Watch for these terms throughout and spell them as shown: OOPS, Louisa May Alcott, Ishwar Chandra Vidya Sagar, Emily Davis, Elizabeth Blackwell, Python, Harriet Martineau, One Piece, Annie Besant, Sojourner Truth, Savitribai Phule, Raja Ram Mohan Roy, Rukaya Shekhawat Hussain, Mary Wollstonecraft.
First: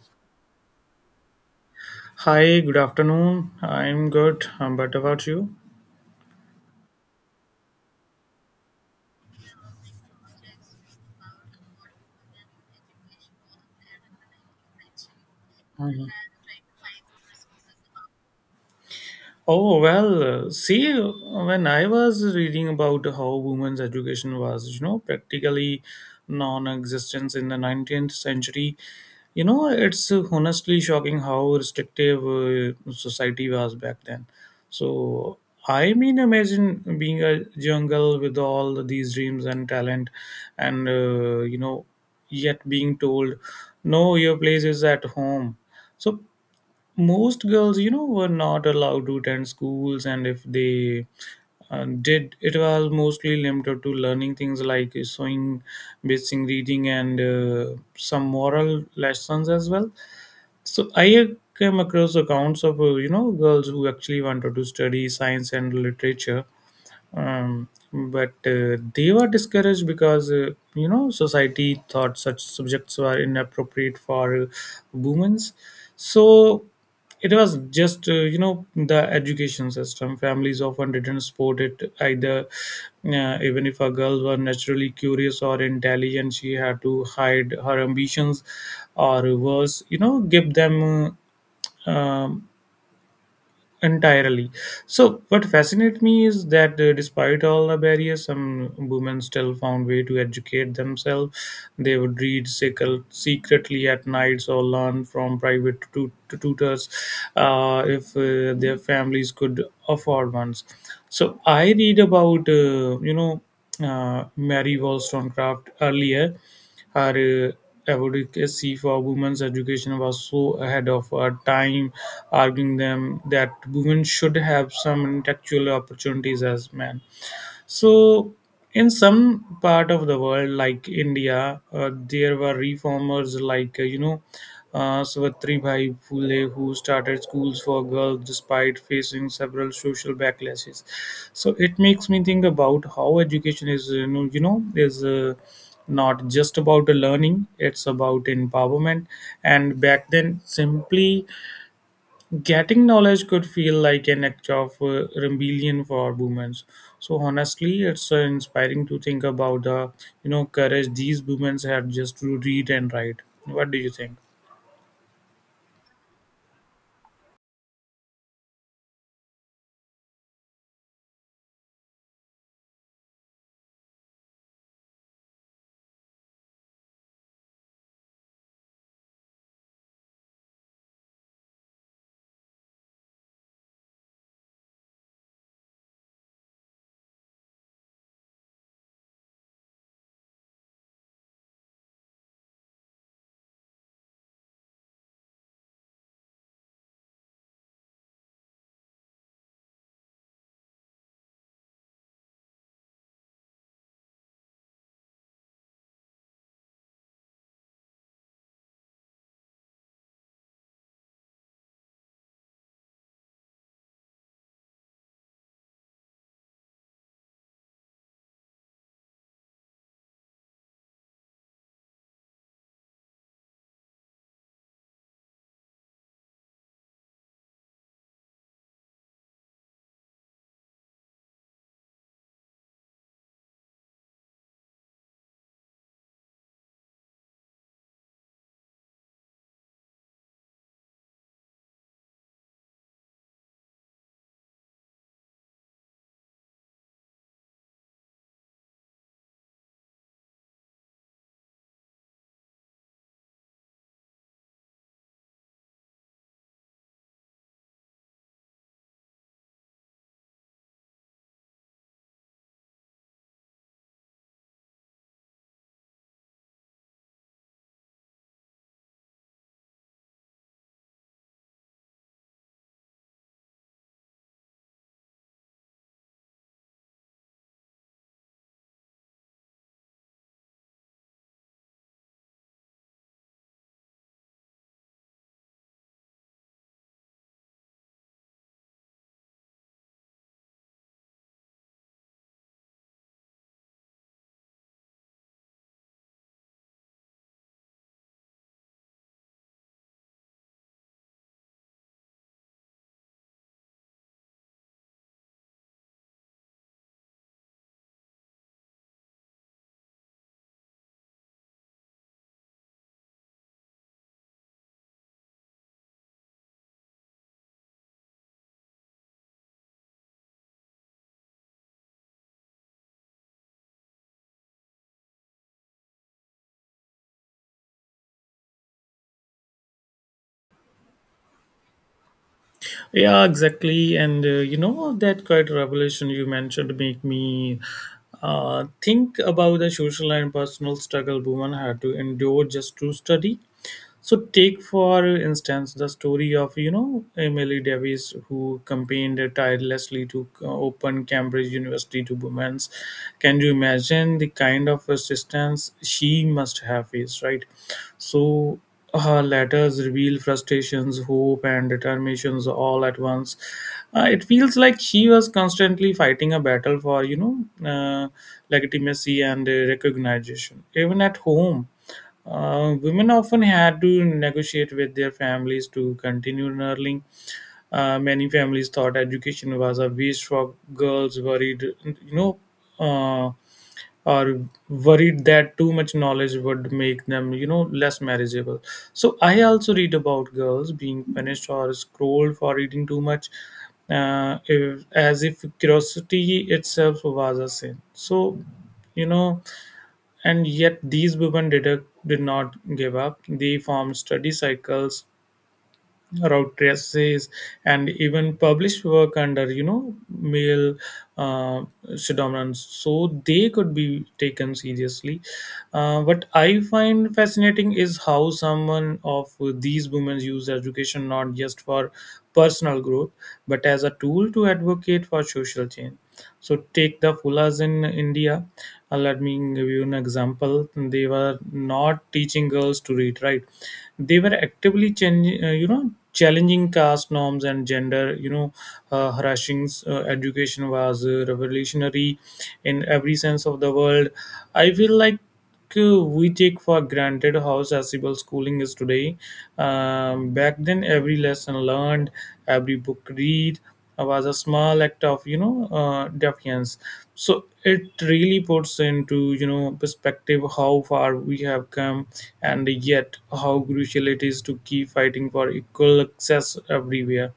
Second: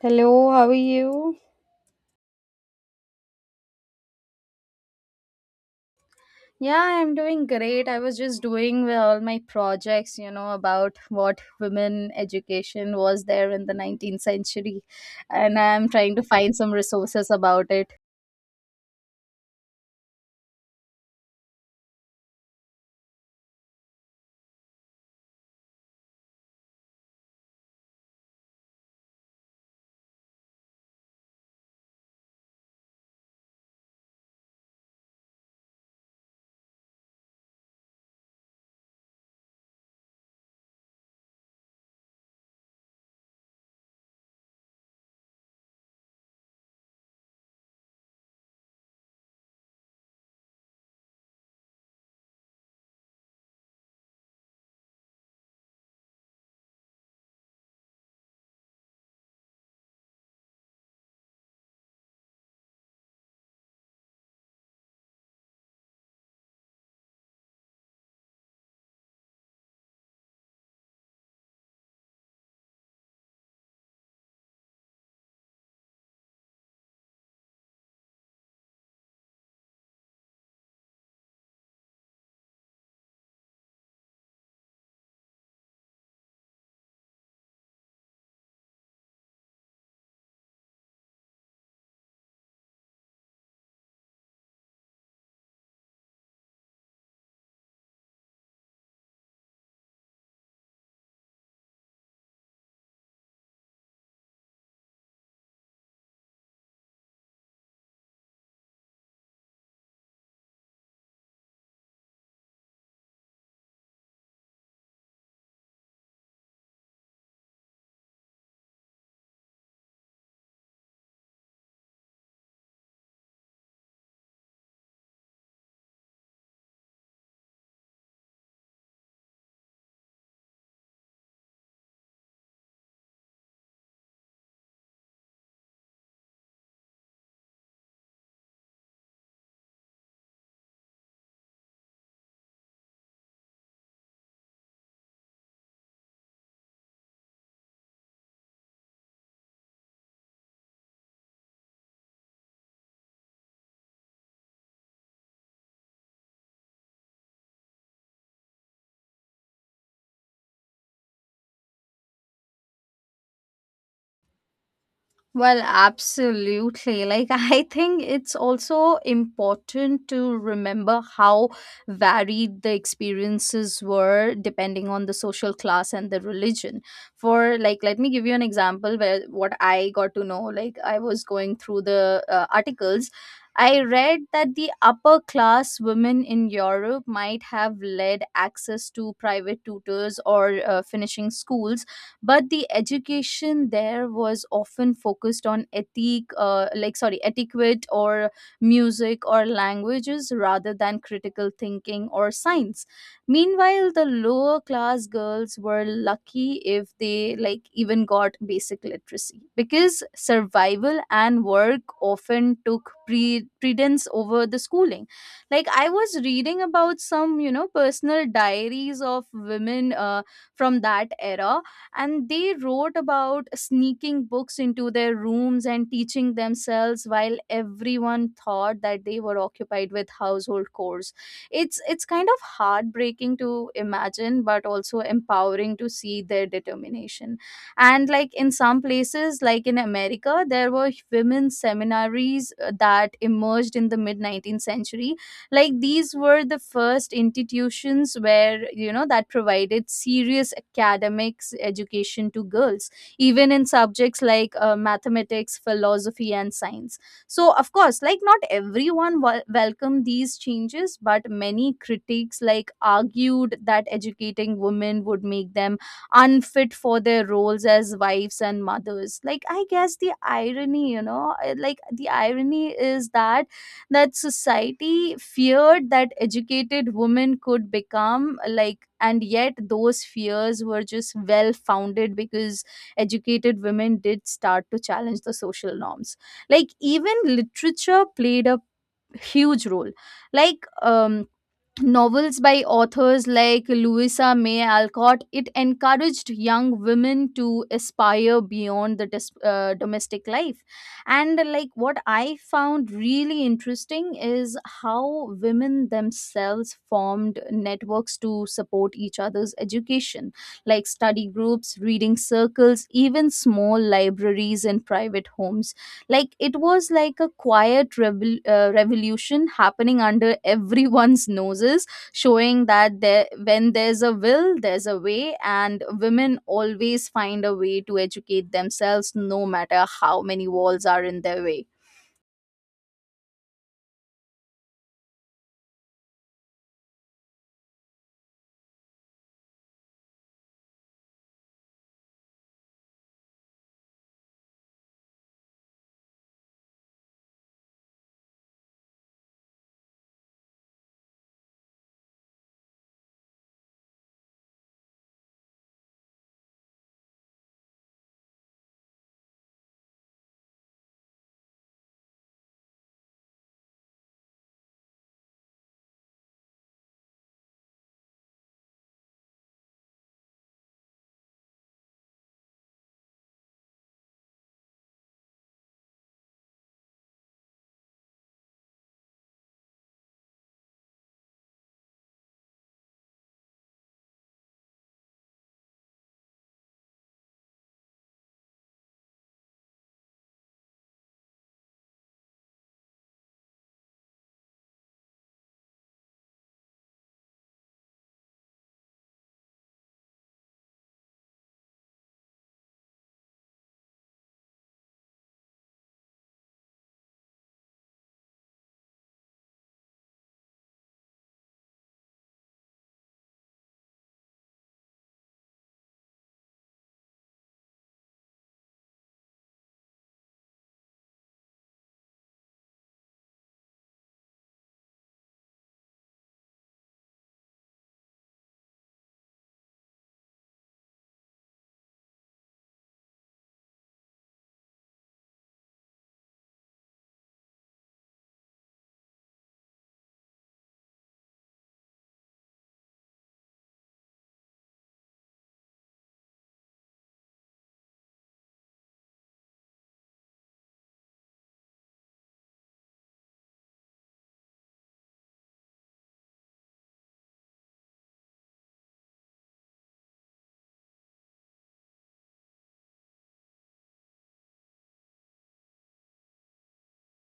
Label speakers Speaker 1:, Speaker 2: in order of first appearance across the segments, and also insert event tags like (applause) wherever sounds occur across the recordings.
Speaker 1: Hello, how are you?
Speaker 2: Hi, good afternoon. I'm good, but about you?
Speaker 1: Yeah, I'm doing great. I was just doing with all my projects, you know, about what women education was there in the 19th century, and I'm trying to
Speaker 2: Hi.
Speaker 1: find some resources about it.
Speaker 2: Oh, well, see, when I was reading about how women's education was, you know, practically non existence in the 19th century, you know, it's honestly shocking how restrictive society was back then. So, I mean, imagine being a young girl with all these dreams and talent, and, you know, yet being told, no, your place is at home. So most girls you know were not allowed to attend schools, and if they did, it was mostly limited to learning things like sewing, basic reading, and some moral lessons as well. So I came across accounts of you know, girls who actually wanted to study science and literature, but they were discouraged because you know, society thought such subjects were inappropriate for women. So it was just you know, the education system, families often didn't support it either. Even if a girl were naturally curious or intelligent, she had to hide her ambitions, or worse, you know, give them uh, um, entirely. So what fascinates me is that despite all the barriers, some women still found way to educate themselves. They would read secretly at nights, or learn from private tutors, if their families could afford ones. So I read about you know, Mary Wollstonecraft earlier. Her advocacy for women's education was so ahead of her time, arguing them that women should have some intellectual opportunities as men. So, in some part of the world, like India, there were reformers like, Savitribai Phule, who started schools for girls despite facing several social backlashes. So it makes me think about how education is, you know, is not just about learning; it's about empowerment. And back then, simply getting knowledge could feel like an act of rebellion for women. So honestly, it's inspiring to think about the you know courage these women had just to read and write. What do you think?
Speaker 1: Well, absolutely. Like, (laughs) I think it's also important to remember how varied the experiences were depending on the social class and the religion. For, like, let me give you an example where what I got to know. Like, I was going through the articles. I read that the upper class women in Europe might have led access to private tutors or finishing schools, but the education there was often focused on ethic, like, sorry, etiquette or music or languages rather than critical thinking or science. Meanwhile, the lower class girls were lucky if they like even got basic literacy because survival and work often took precedence over the schooling. Like, I was reading about some, you know, personal diaries of women from that era, and they wrote about sneaking books into their rooms and teaching themselves while everyone thought that they were occupied with household chores. It's kind of heartbreaking to imagine but also empowering to see their determination. And like in some places, like in America, there were women seminaries that emerged in the mid 19th century. Like, these were the first institutions where, you know, that provided serious academics education to girls, even in subjects like mathematics, philosophy, and science. So, of course, like not everyone welcomed these changes, but many critics like argued that educating women would make them unfit for their roles as wives and mothers. Like, I guess the irony, you know, like the irony is that society feared that educated women could become like, and yet those fears were just well founded because educated women did start to challenge the social norms. Like, even literature played a huge role. Like, novels by authors like Louisa May Alcott, it encouraged young women to aspire beyond the domestic life. And like what I found really interesting is how women themselves formed networks to support each other's education, like study groups, reading circles, even small libraries in private homes. Like, it was like a quiet revolution happening under (laughs) everyone's noses, showing that there, when there's a will, there's a way, and women always find a way to educate themselves no matter how many walls are in their way.
Speaker 2: Yeah, exactly. And you know, that quiet revelation you mentioned make me think about the social and personal struggle women had to endure just to study. So take, for instance, the story of you know Emily Davis, who campaigned tirelessly to open Cambridge University to women. Can you imagine the kind of resistance she must have faced, right? So her letters reveal frustrations, hope, and determinations all at once. It feels like she was constantly fighting a battle for you know legitimacy and recognition. Even at home, women often had to negotiate with their families to continue learning. Many families thought education was a waste for girls, worried, you know, uh, or worried that too much knowledge would make them, you know, less marriageable. So I also read about girls being punished or scolded for reading too much, if, as if curiosity itself was a sin. So, you know, and yet these women did, a, did not give up. They formed study cycles, wrote essays, and even published work under, you know, male uh, pseudonyms, so they could be taken seriously. What I find fascinating is how someone of these women used education not just for personal growth, but as a tool to advocate for social change. So take the fullahs in India. Let me give you an example. They were not teaching girls to read, right? They were actively changing, you know, challenging caste norms and gender. You know, Harashing's education was revolutionary in every sense of the world. I feel like we take for granted how accessible schooling is today. Back then, every lesson learned, every book read was a small act of you know defiance. So it really puts into you know perspective how far we have come, and yet how crucial it is to keep fighting for equal access everywhere.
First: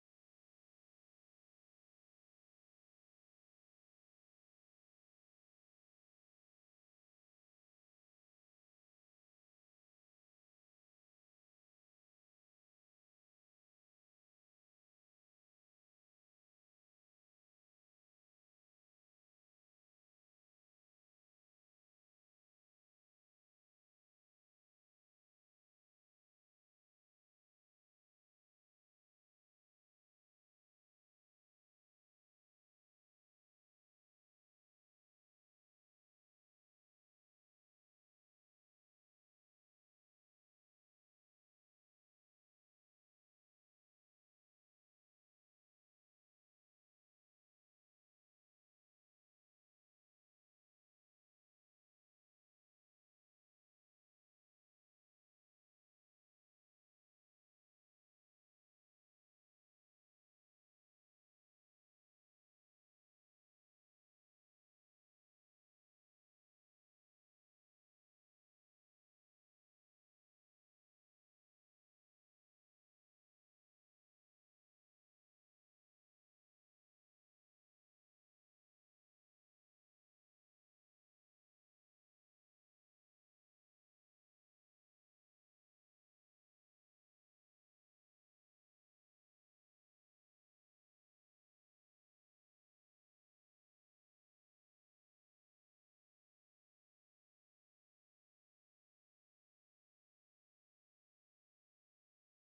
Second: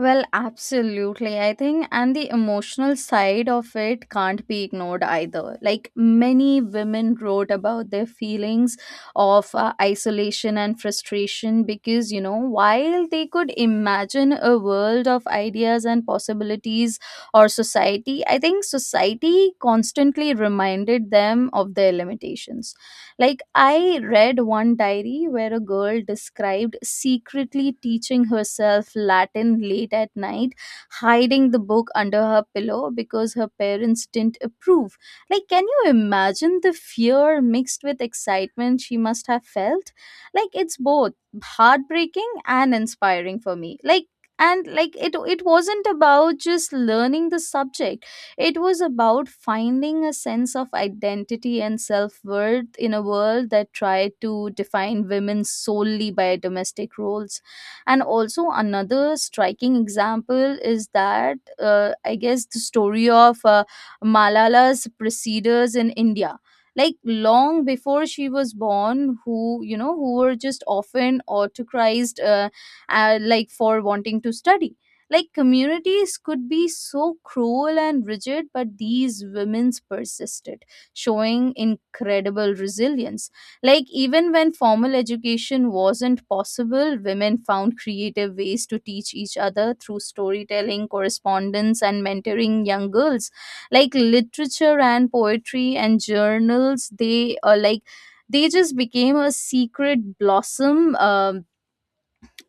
Speaker 1: Well, absolutely. I think, and the emotional side of it can't be ignored either. Like, many women wrote about their feelings of isolation and frustration because, you know, while they could imagine a world of ideas and possibilities or society, I think society constantly reminded them of their limitations. Like, I read one diary where a girl described secretly teaching herself Latin late at night, hiding the book under her pillow because her parents didn't approve. Like, can you imagine the fear mixed with excitement she must have felt? Like, it's both heartbreaking and inspiring for me. Like, and like it wasn't about just learning the subject. It was about finding a sense of identity and self worth in a world that tried to define women solely by domestic roles. And also, another striking example is that, I guess the story of Malala's preceders in India. Like long before she was born, who, you know, who were just often autocratized, like, for wanting to study. Like communities could be so cruel and rigid, but these women's persisted, showing incredible resilience. Like, even when formal education wasn't possible, women found creative ways to teach each other through storytelling, correspondence, and mentoring young girls. Like literature and poetry and journals, they are like they just became a secret blossom,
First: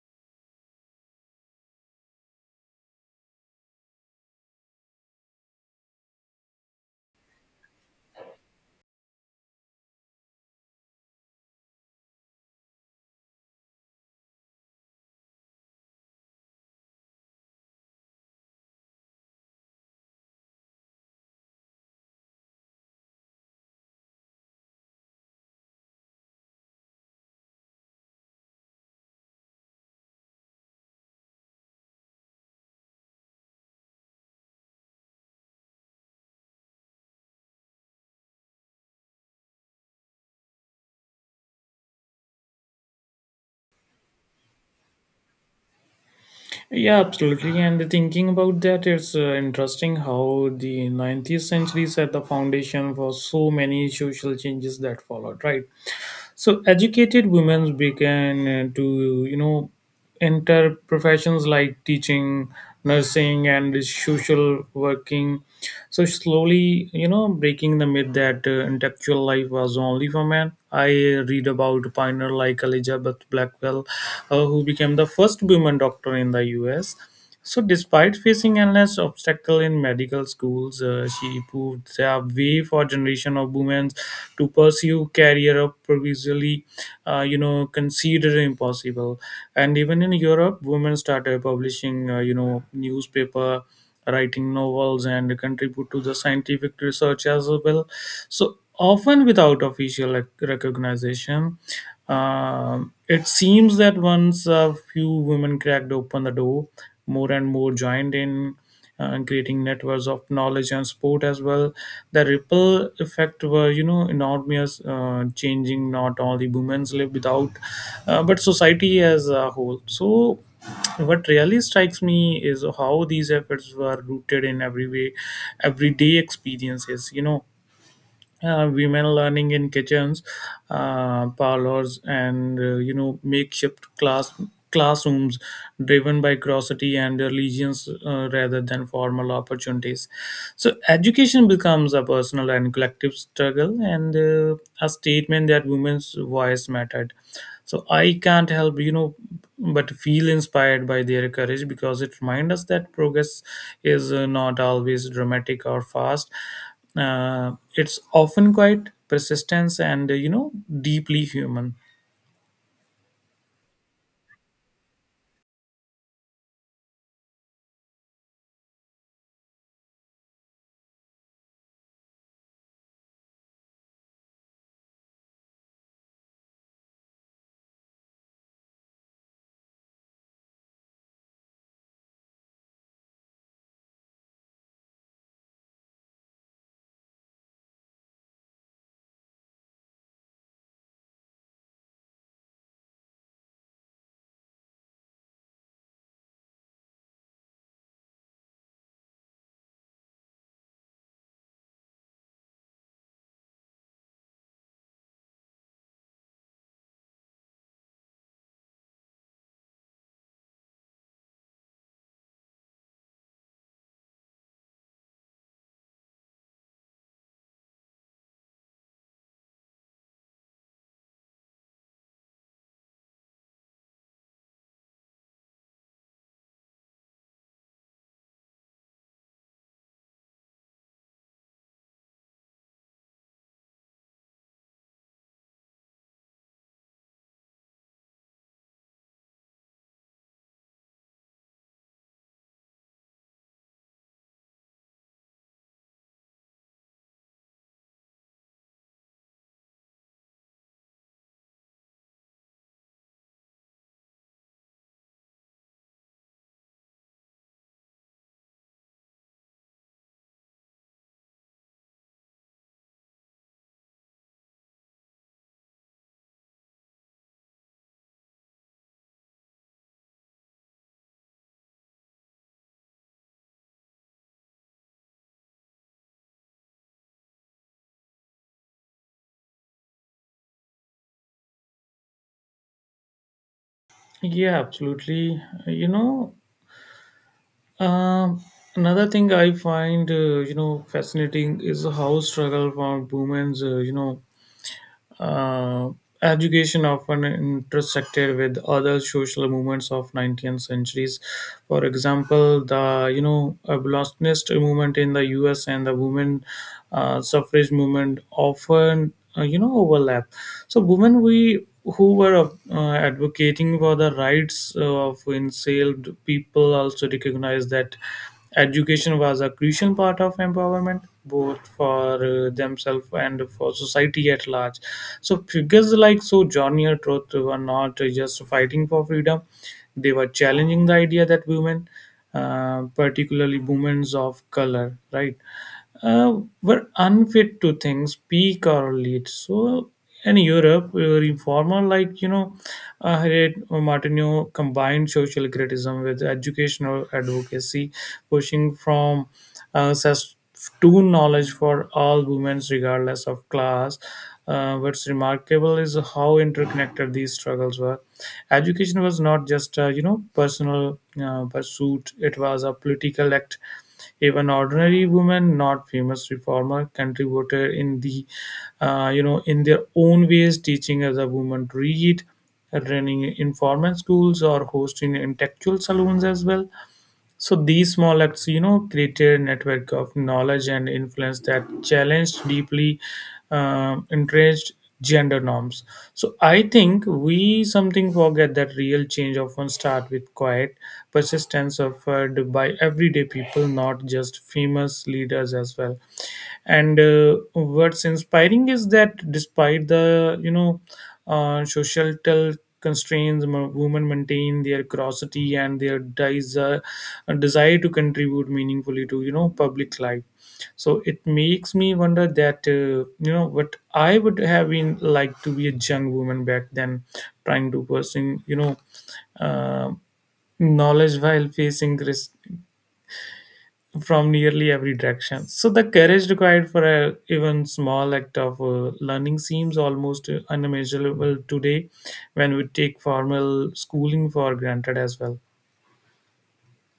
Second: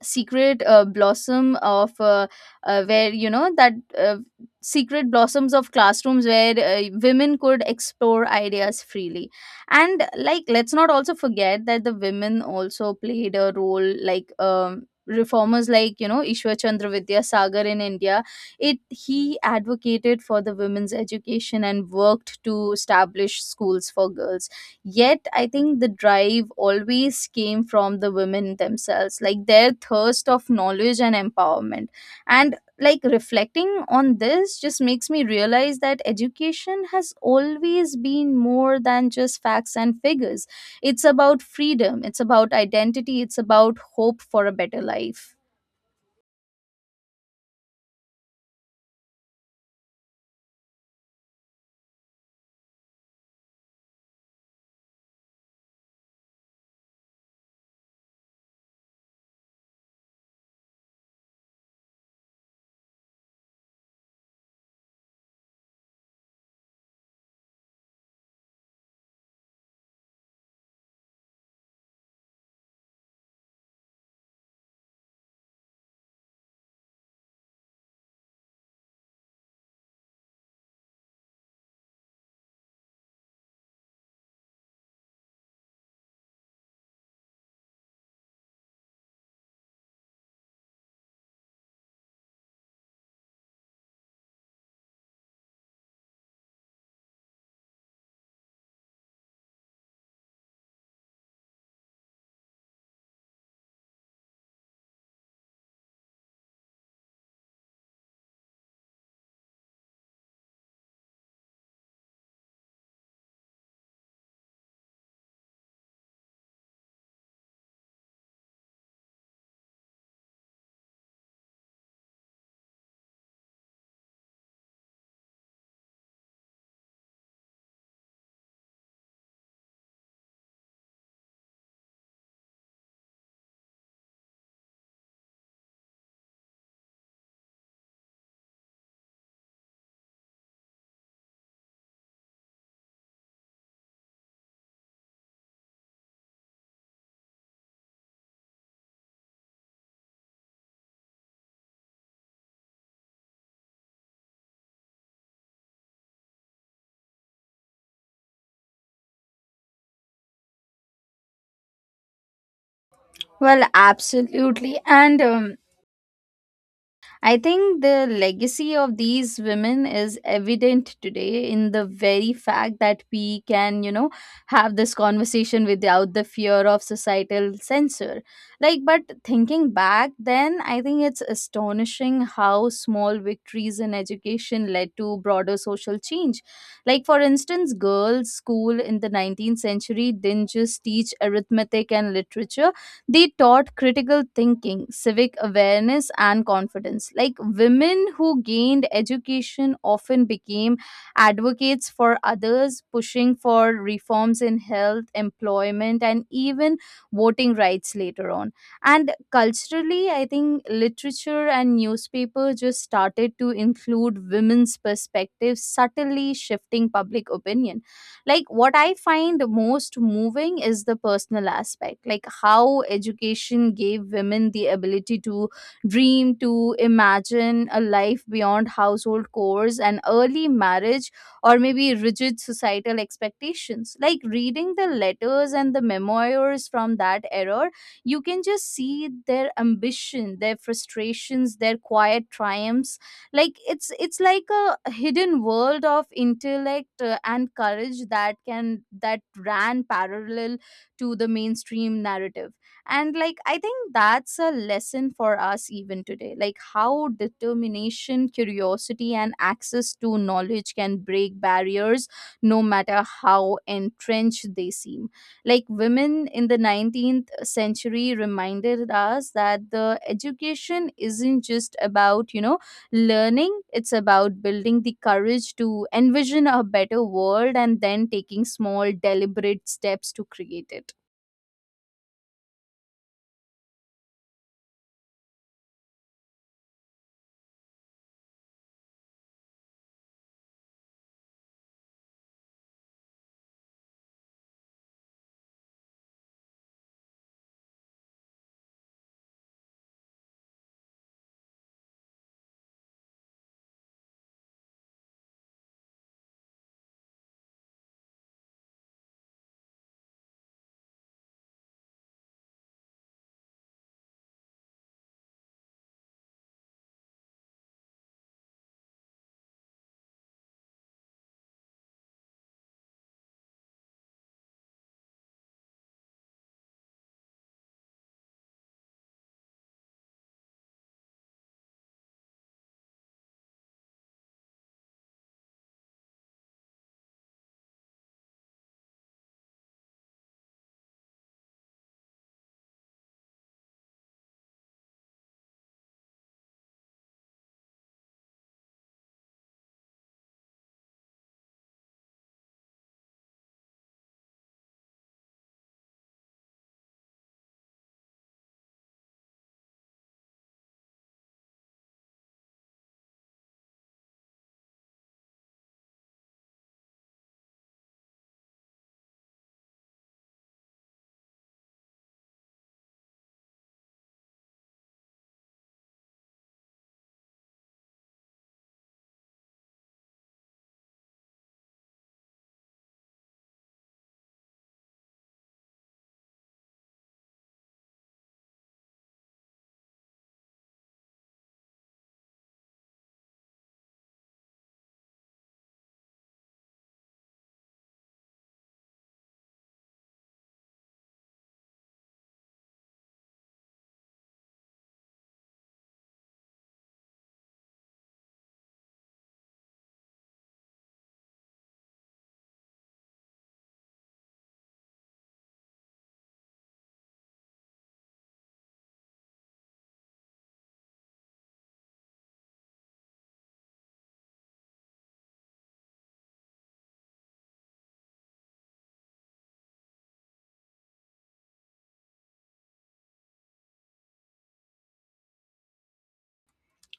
Speaker 1: secret blossom of where you know that secret blossoms of classrooms where women could explore ideas freely. And like, let's not also forget that the women also played a role, like, reformers like, you know, ishwar chandra vidya sagar in india. It he advocated for the women's education and worked to establish schools for girls. Yet, I think the drive always came from the women themselves, like their thirst of knowledge and empowerment. And like, reflecting on this just makes me realize that education has always been more than just facts and figures. It's about freedom, it's about identity, it's about hope for a better life.
Speaker 2: Yeah, absolutely. And thinking about that, it's interesting how the 19th century set the foundation for so many social changes that followed, right? So, educated women began to, you know, enter professions like teaching, nursing, and social working, so slowly you know breaking the myth that intellectual life was only for men. I read about pioneer like Elizabeth Blackwell, who became the first woman doctor in the US. So despite facing endless obstacle in medical schools, she proved a way for generation of women to pursue career of previously you know considered impossible. And even in Europe, women started publishing you know newspaper, writing novels, and contribute to the scientific research as well, so often without official recognition. It seems that once a few women cracked open the door, more and more joined in, creating networks of knowledge and sport as well. The ripple effect were, you know, enormous, changing not only women's life without, but society as a whole. So, what really strikes me is how these efforts were rooted in everyday experiences. You know, women learning in kitchens, parlors, and you know makeshift classrooms, driven by grossity and allegiance, rather than formal opportunities. So education becomes a personal and collective struggle, and a statement that women's voice mattered. So I can't help you know but feel inspired by their courage, because it reminds us that progress is not always dramatic or fast. It's often quite persistence, and you know, deeply human.
Speaker 1: Well, absolutely. And I think the legacy of these women is evident today in the very fact that we can, you know, have this conversation without the fear of societal censor. Like, but thinking back then, I think it's astonishing how small victories in education led to broader social change. Like, for instance, girls' school in the 19th century didn't just teach arithmetic and literature, they taught critical thinking, civic awareness, and confidence. Like, women who gained education often became advocates for others, pushing for reforms in health, employment, and even voting rights later on. And culturally, I think literature and newspaper just started to include women's perspectives, subtly shifting public opinion. Like what I find most moving is the personal aspect, like how education gave women the ability to dream, to imagine a life beyond household chores and early marriage, or maybe rigid societal expectations. Like reading the letters and the memoirs from that era, you can just see their ambition, their frustrations, their quiet triumphs. Like it's like a hidden world of intellect and courage that can that ran parallel to the mainstream narrative. And like, I think that's a lesson for us even today, like how determination, curiosity, and access to knowledge can break barriers no matter how entrenched they seem. Like women in the 19th century reminded us that the education isn't just about, you know, learning, it's about building the courage to envision a better world and then taking small, deliberate steps to create it.
Speaker 2: Yeah, absolutely. You know, um another thing I find you know fascinating is how struggle for women's you know Uh, education often intersected with other social movements of 19th centuries. For example, the you know abolitionist movement in the U.S. and the women suffrage movement often you know overlap. So women we who were advocating for the rights of enslaved people also recognize that education was a crucial part of empowerment, both for themselves and for society at large. So figures like Sojourner Truth were not just fighting for freedom; they were challenging the idea that women, particularly women of color, right, were unfit to think, speak, or lead. So in Europe, reformer like you know, Harriet Martineau combined social criticism with educational advocacy, pushing from access to knowledge for all women, regardless of class. What's remarkable is how interconnected these struggles were. Education was not just a you know personal pursuit; it was a political act. Even ordinary women, not famous reformer, contributed in the, you know, in their own ways, teaching other women to read, running informal schools, or hosting intellectual saloons as well. So these small acts, you know, created a network of knowledge and influence that challenged deeply entrenched gender norms. So I think we something forget that real change often start with quiet persistence offered by everyday people, not just famous leaders as well. And what's inspiring is that despite the you know societal constraints, women maintain their curiosity and their desire to contribute meaningfully to you know public life. So it makes me wonder that you know, what I would have been like to be a young woman back then, trying to pursue you know uh, knowledge while facing risk from nearly every direction. So the courage required for a even small act of learning seems almost unimaginable today, when we take formal schooling for granted as well.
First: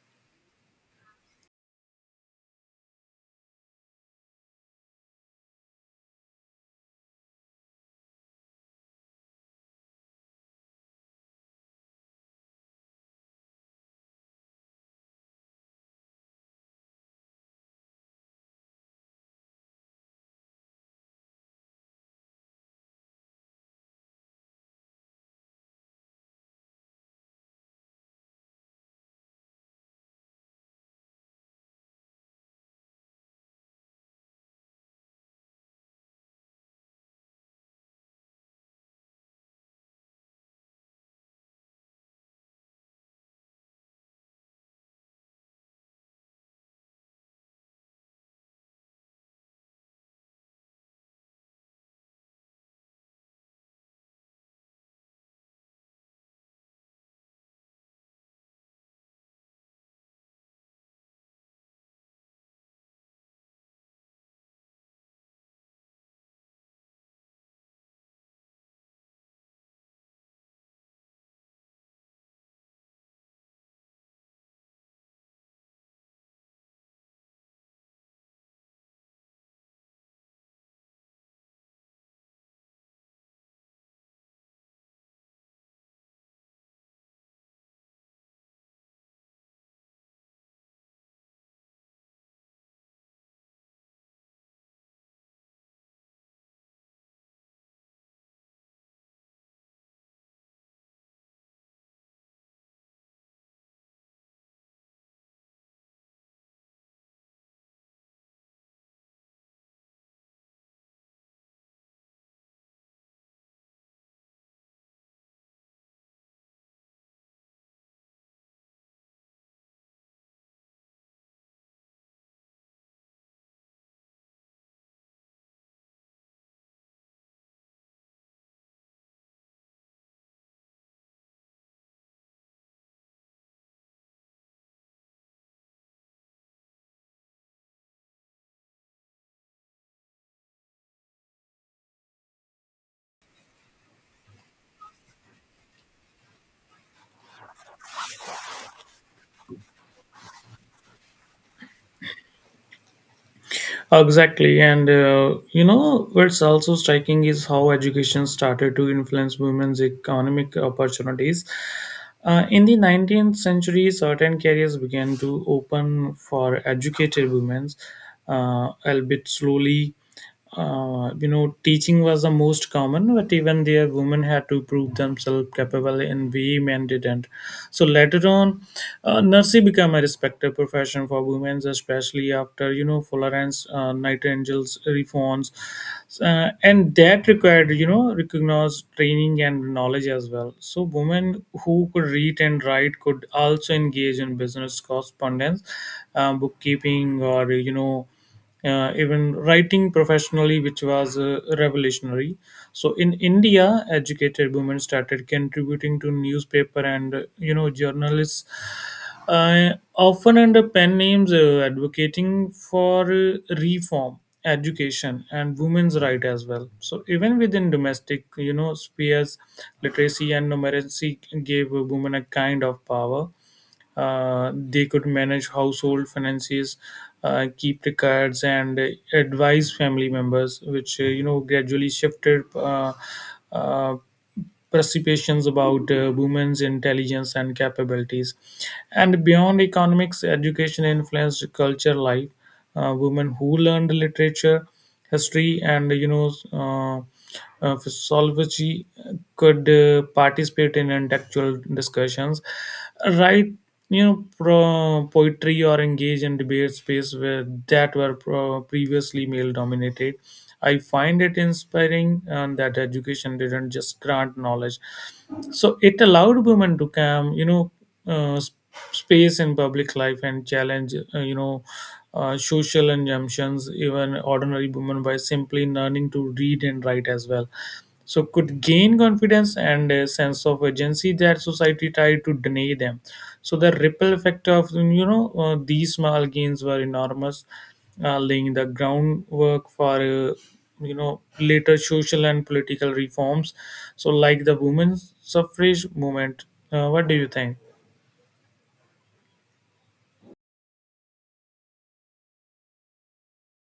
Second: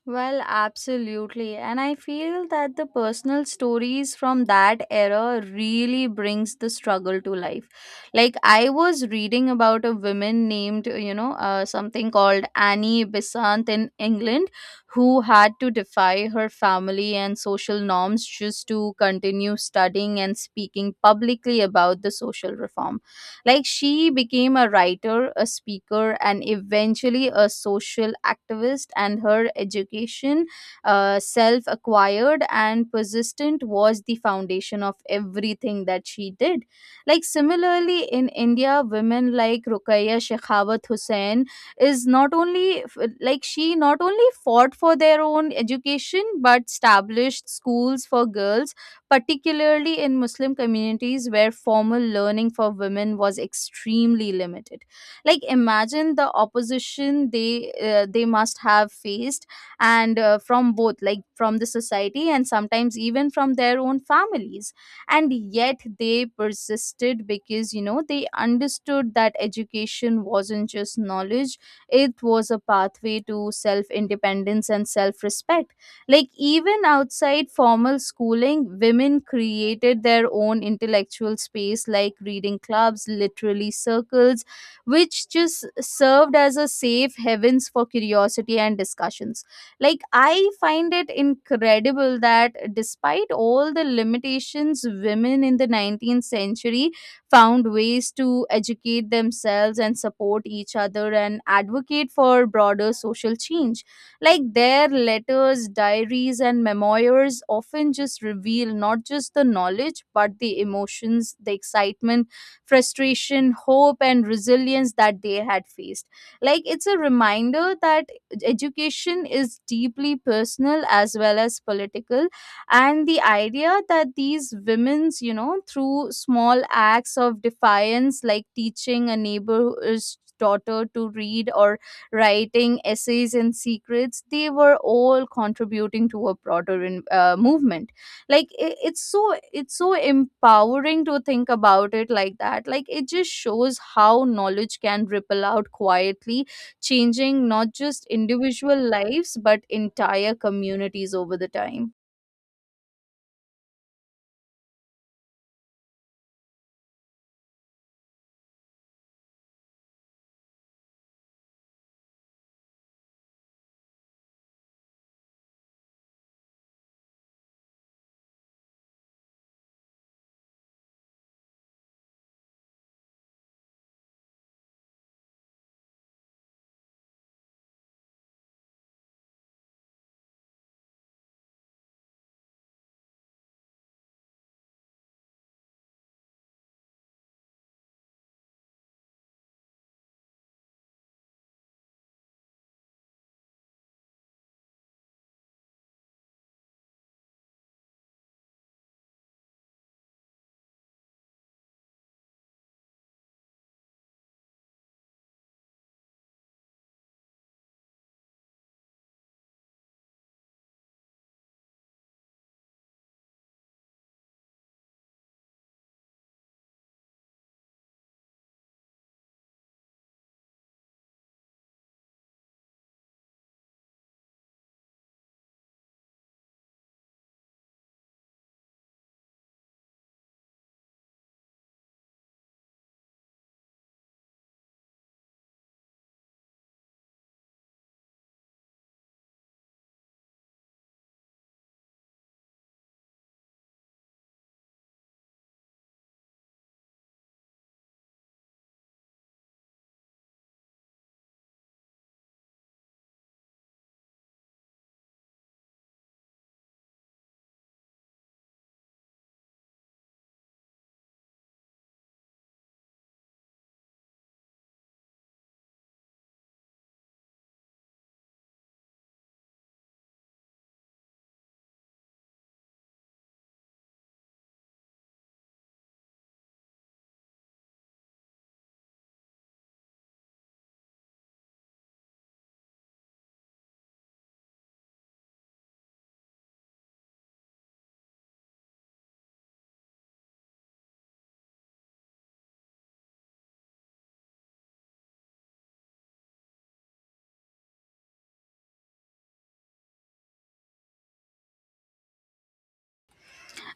Speaker 1: Well, absolutely. And I feel that the personal stories from that era really brings the struggle to life. Like I was reading about a woman named, you know, something called Annie Besant in England, who had to defy her family and social norms just to continue studying and speaking publicly about the social reform. Like, she became a writer, a speaker, and eventually a social activist, and her education, self acquired and persistent, was the foundation of everything that she did. Like similarly in India, women like Rukaya Shekhawat Hussain is not only like she not only fought for their own education but established schools for girls, particularly in Muslim communities where formal learning for women was extremely limited. Like, imagine the opposition they must have faced, and from both, like from the society and sometimes even from their own families. And yet they persisted because, you know, they understood that education wasn't just knowledge, it was a pathway to self independence and self respect. Like, even outside formal schooling, women created their own intellectual space, like reading clubs, literary circles, which just served as a safe heavens for curiosity and discussions. Like, I find it incredible that despite all the limitations, women in the 19th century found ways to educate themselves and support each other and advocate for broader social change. Like their letters, diaries, and memoirs often just reveal not just the knowledge, but the emotions, the excitement, frustration, hope, and resilience that they had faced. Like, it's a reminder that education is deeply personal as well as political. And the idea that these women's, you know, through small acts of defiance, like teaching a neighbor's daughter to read or writing essays and secrets, they were all contributing to a broader movement. Like it's so empowering to think about it like that. Like, it just shows how knowledge can ripple out quietly, changing not just individual lives but entire communities over the time.
Speaker 2: Exactly, and you know, what's also striking is how education started to influence women's economic opportunities. In the 19th century, certain careers began to open for educated women, albeit slowly. You know, teaching was the most common, but even there, women had to prove themselves capable, and we men didn't. So later on, nursery became a respected profession for women, especially after you know Florence Nightingale's reforms, and that required you know recognized training and knowledge as well. So women who could read and write could also engage in business correspondence, bookkeeping, or you know even writing professionally, which was revolutionary. So in India, educated women started contributing to newspaper and you know journalists, often under pen names, advocating for reform, education, and women's right as well. So even within domestic you know spheres, literacy and numeracy gave women a kind of power. They could manage household finances, keep records, and advise family members, which you know gradually shifted uh, perceptions about women's intelligence and capabilities. And beyond economics, education influenced culture life. Women who learned literature, history, and you know. Uh, physiology could participate in intellectual discussions, write poetry or engage in debate space where that were previously male dominated. I find it inspiring that education didn't just grant knowledge; so it allowed women to come uh, s- space in public life and challenge social injunctions even ordinary women by simply learning to read and write as well so could gain confidence and a sense of agency that society tried to deny them. So the ripple effect of these small gains were enormous, laying the groundwork for you know later social and political reforms, so like the women's suffrage movement. What do you think?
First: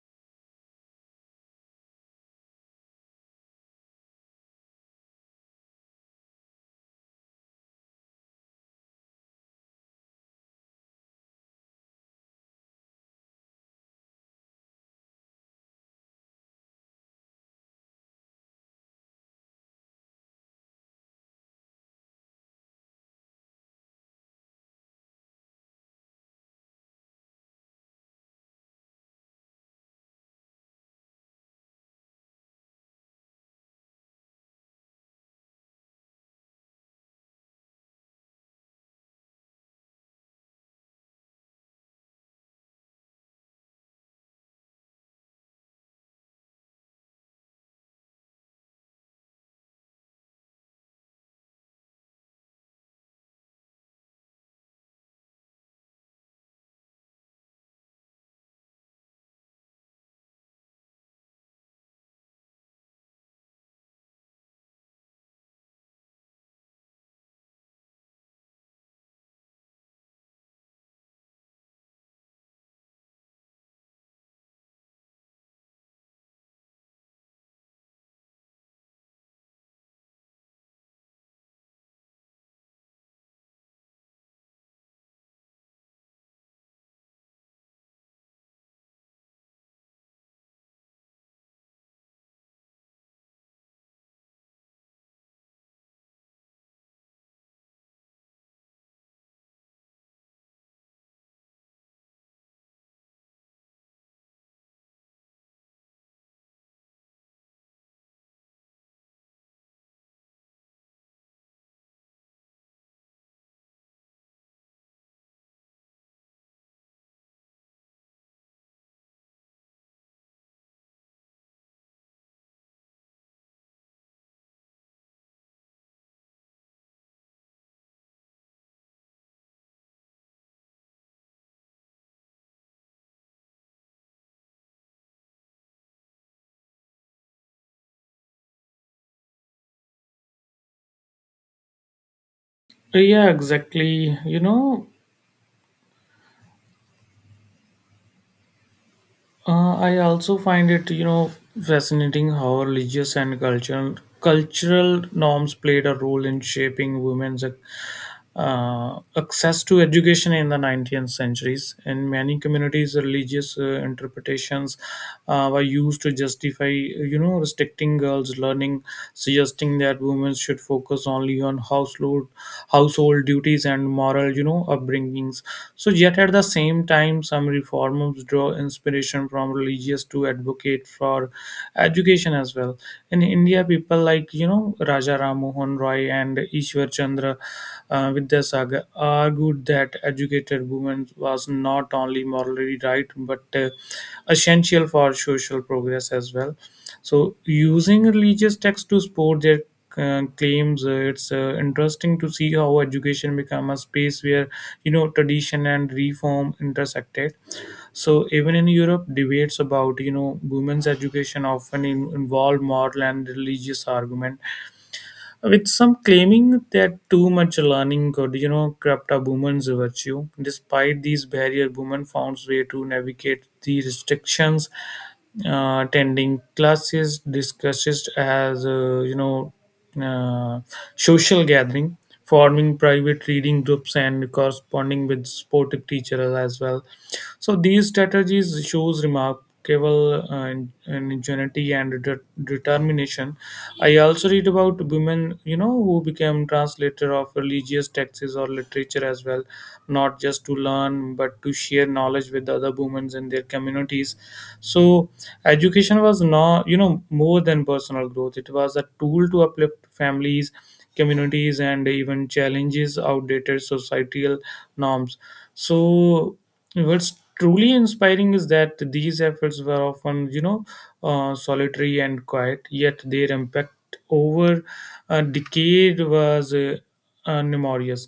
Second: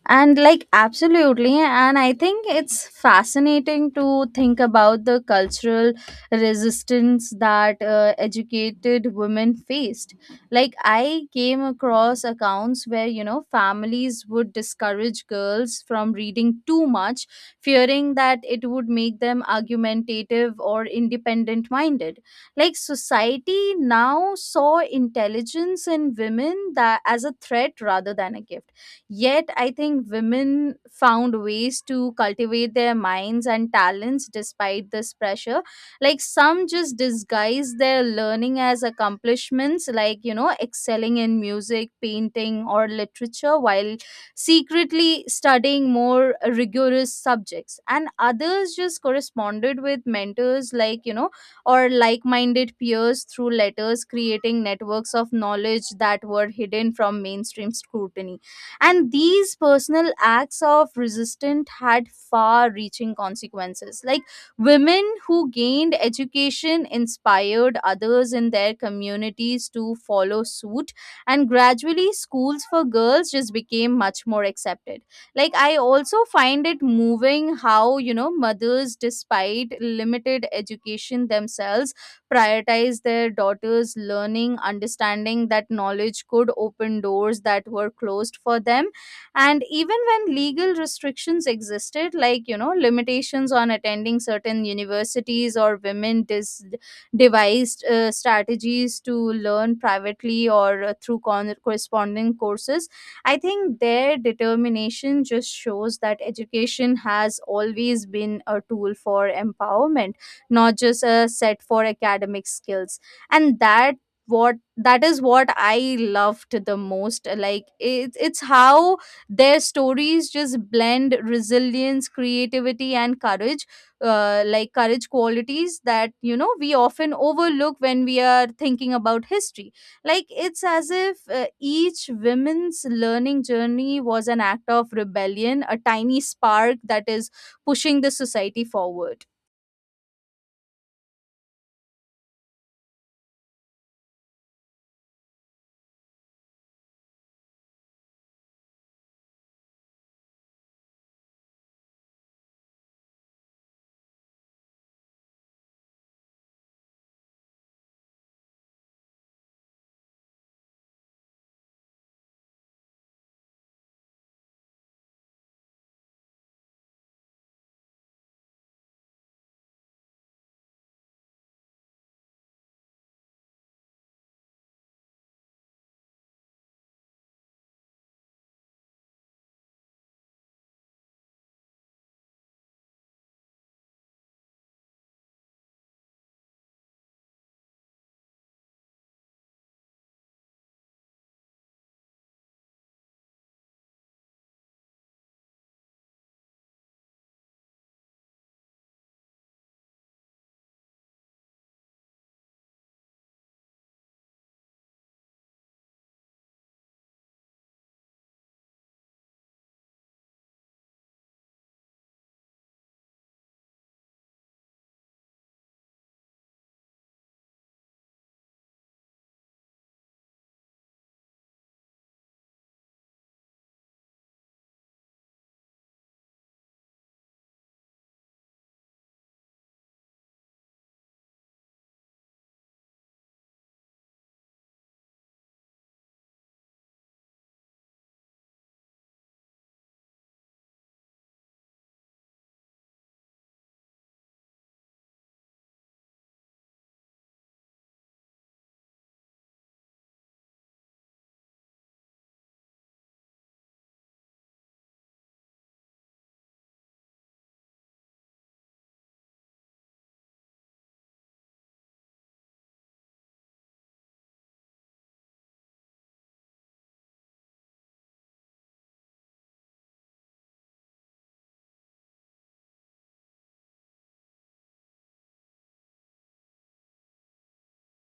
Speaker 1: And like absolutely, and I think it's fascinating to think about the cultural resistance that educated women faced. Like, I came across accounts where, you know, families would discourage girls from reading too much, fearing that it would make them argumentative or independent minded. Like society now saw intelligence in women that as a threat rather than a gift. Yet, I think women found ways to cultivate their minds and talents despite this pressure. Like, some just disguise their learning as accomplishments, like, you know, excelling in music, painting, or literature, while secretly studying more rigorous subjects. And others just corresponded with mentors, like, you know, or like minded peers through letters, creating networks of knowledge that were hidden from mainstream scrutiny. And these personal acts of resistance had far reaching consequences. Like women who gained education inspired others in their communities to follow suit, and gradually schools for girls just became much more accepted. Like, I also find it moving how, you know, mothers, despite limited education themselves, prioritize their daughters' learning, understanding that knowledge could open doors that were closed for them. And even when legal restrictions existed, like, you know, limitations on attending certain universities or women devised strategies to learn privately or through corresponding courses, I think their determination just shows that education has always been a tool for empowerment, not just a set for academic skills. And that, what that is what I loved the most. Like it's how their stories just blend resilience, creativity, and courage, like courage qualities that, you know, we often overlook when we are thinking about history. Like it's as if each women's learning journey was an act of rebellion, a tiny spark that is pushing the society forward.
Speaker 2: Yeah, exactly, you know. I also find it, you know, fascinating how religious and cultural norms played a role in shaping women's access to education. In the 19th centuries, in many communities, religious interpretations were used to justify, you know, restricting girls learning, suggesting that women should focus only on household duties and moral, you know, upbringings. So yet at the same time, some reformers draw inspiration from religious to advocate for education as well. In India, people like, you know, Raja Ram Mohan Roy and Ishwar Chandra Vidyasagar argued that educated women was not only morally right but essential for social progress as well. So, using religious texts to support their claims, it's interesting to see how education become a space where, you know, tradition and reform intersected. So even in Europe, debates about, you know, women's education often involve moral and religious argument, with some claiming that too much learning could, you know, corrupt a woman's virtue. Despite these barriers, women found way to navigate the restrictions, attending classes, discussions as, you know, uh, social gathering, forming private reading groups and corresponding with supportive teachers as well. So these strategies shows remarkable ingenuity and determination. I also read about women, you know, who became translator of religious texts or literature as well, not just to learn but to share knowledge with other women in their communities. So education was not, you know, more than personal growth, it was a tool to uplift families, communities, and even challenges outdated societal norms. So what's truly inspiring is that these efforts were often, you know, solitary and quiet, yet their impact over a decade was numerous.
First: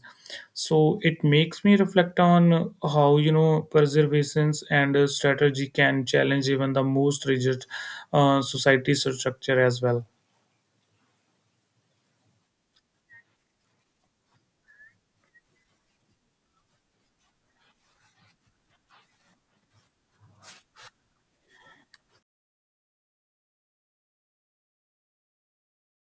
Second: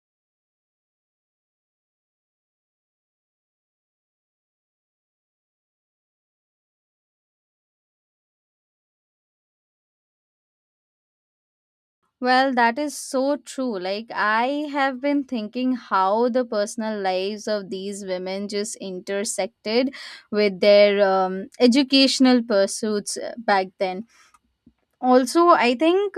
Speaker 2: So it makes me reflect on how, you know, preservations and strategy can challenge even the most rigid society structure as well.
Speaker 1: Well, that is so true. Like, I have been thinking how the personal lives of these women just intersected with their educational pursuits back then. Also, I think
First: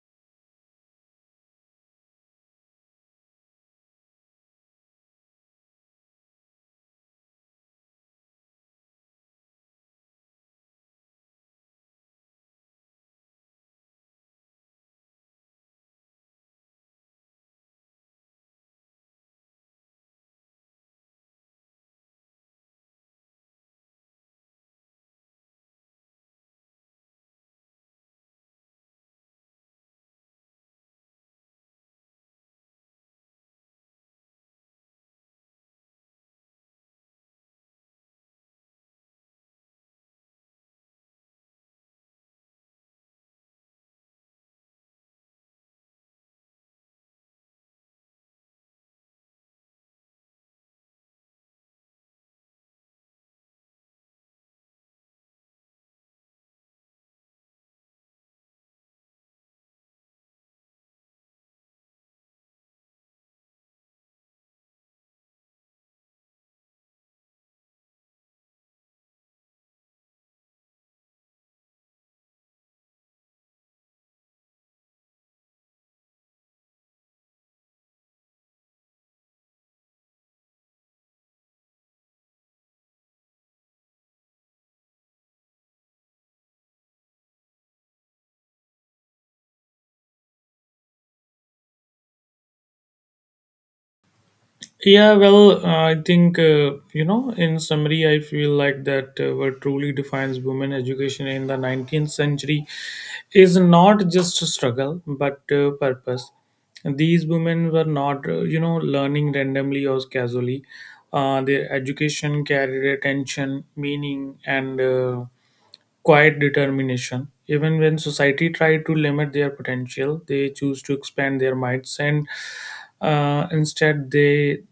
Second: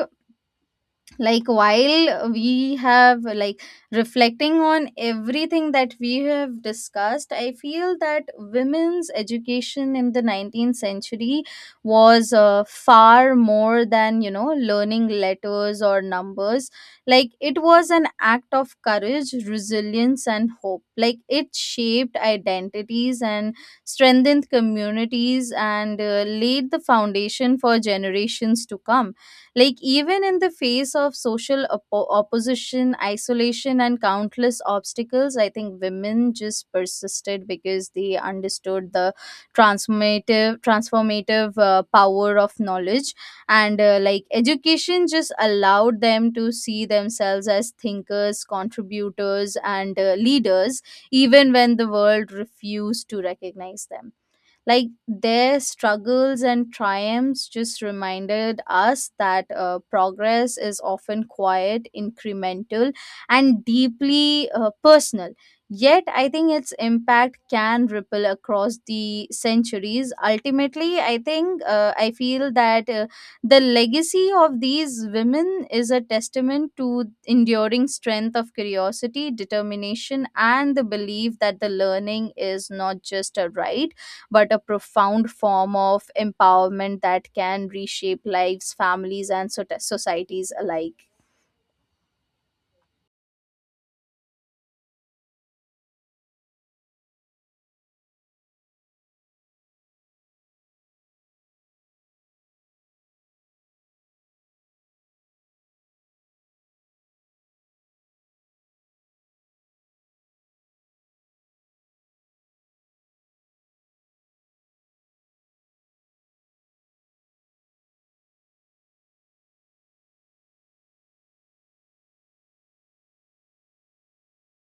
Speaker 1: like while we have like reflecting on everything that we have discussed, I feel that women's education in the 19th century was far more than, you know, learning letters or numbers. Like, it was an act of courage, resilience, and hope. Like, it shaped identities and strengthened communities and laid the foundation for generations to come. Like, even in the face of social opposition, isolation, and countless obstacles, I think women just persisted because they understood the transformative power of knowledge. And like, education just allowed them to see themselves as thinkers, contributors, and leaders, even when the world refused to recognize them. Like their struggles and triumphs just reminded us that progress is often quiet, incremental, and deeply personal. Yet I think its impact can ripple across the centuries. Ultimately, I think, I feel that the legacy of these women is a testament to enduring strength of curiosity, determination, and the belief that the learning is not just a right, but a profound form of empowerment that can reshape lives, families, and societies alike.
Speaker 2: Yeah, well, I think, you know, in summary, I feel like that what truly defines women education in the 19th century is not just a struggle, but purpose. These women were not, you know, learning randomly or casually. Their education carried attention, meaning, and quiet determination. Even when society tried to limit their potential, they choose to expand their minds, and instead, they,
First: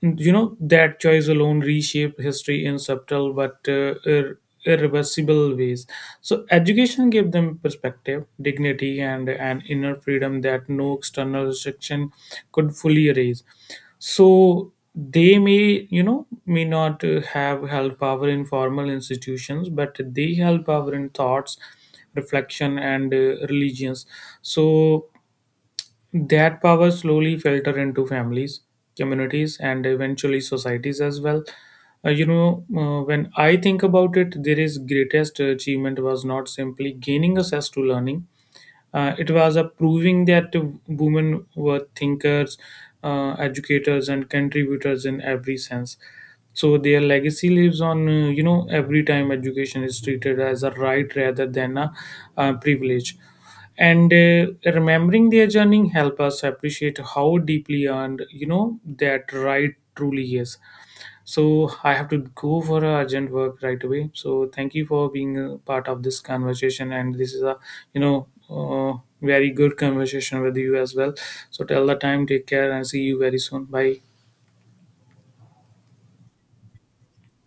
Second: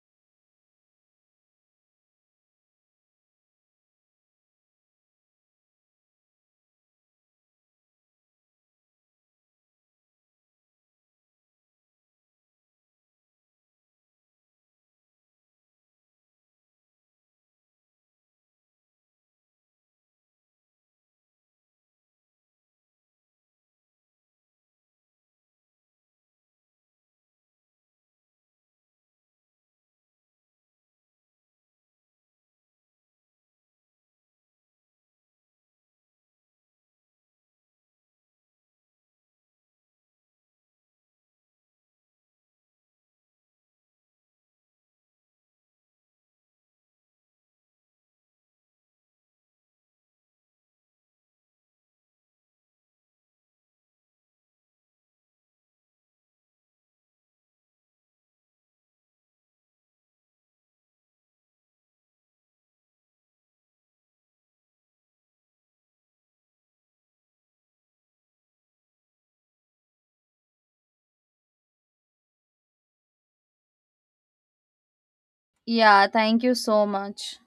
Speaker 2: you know, that choice alone reshaped history in subtle but irreversible ways. So, education gave them perspective, dignity, and an inner freedom that no external restriction could fully erase. So they may, you know, may not have held power in formal institutions, but they held power in thoughts, reflection, and religions. So that power slowly filtered into families, communities, and eventually societies as well. When I think about it, there is greatest achievement was not simply gaining access to learning, it was a proving that women were thinkers, educators, and contributors in every sense. So their legacy lives on, you know, every time education is treated as a right rather than a privilege. And remembering their journey help us appreciate how deeply earned, you know, that right truly is. So I have to go for a urgent work right away. So thank you for being a part of this conversation, and this is a you know uh, very good conversation with you as well. So till the time, take care and see you very soon. Bye.
Speaker 1: Yeah, thank you so much.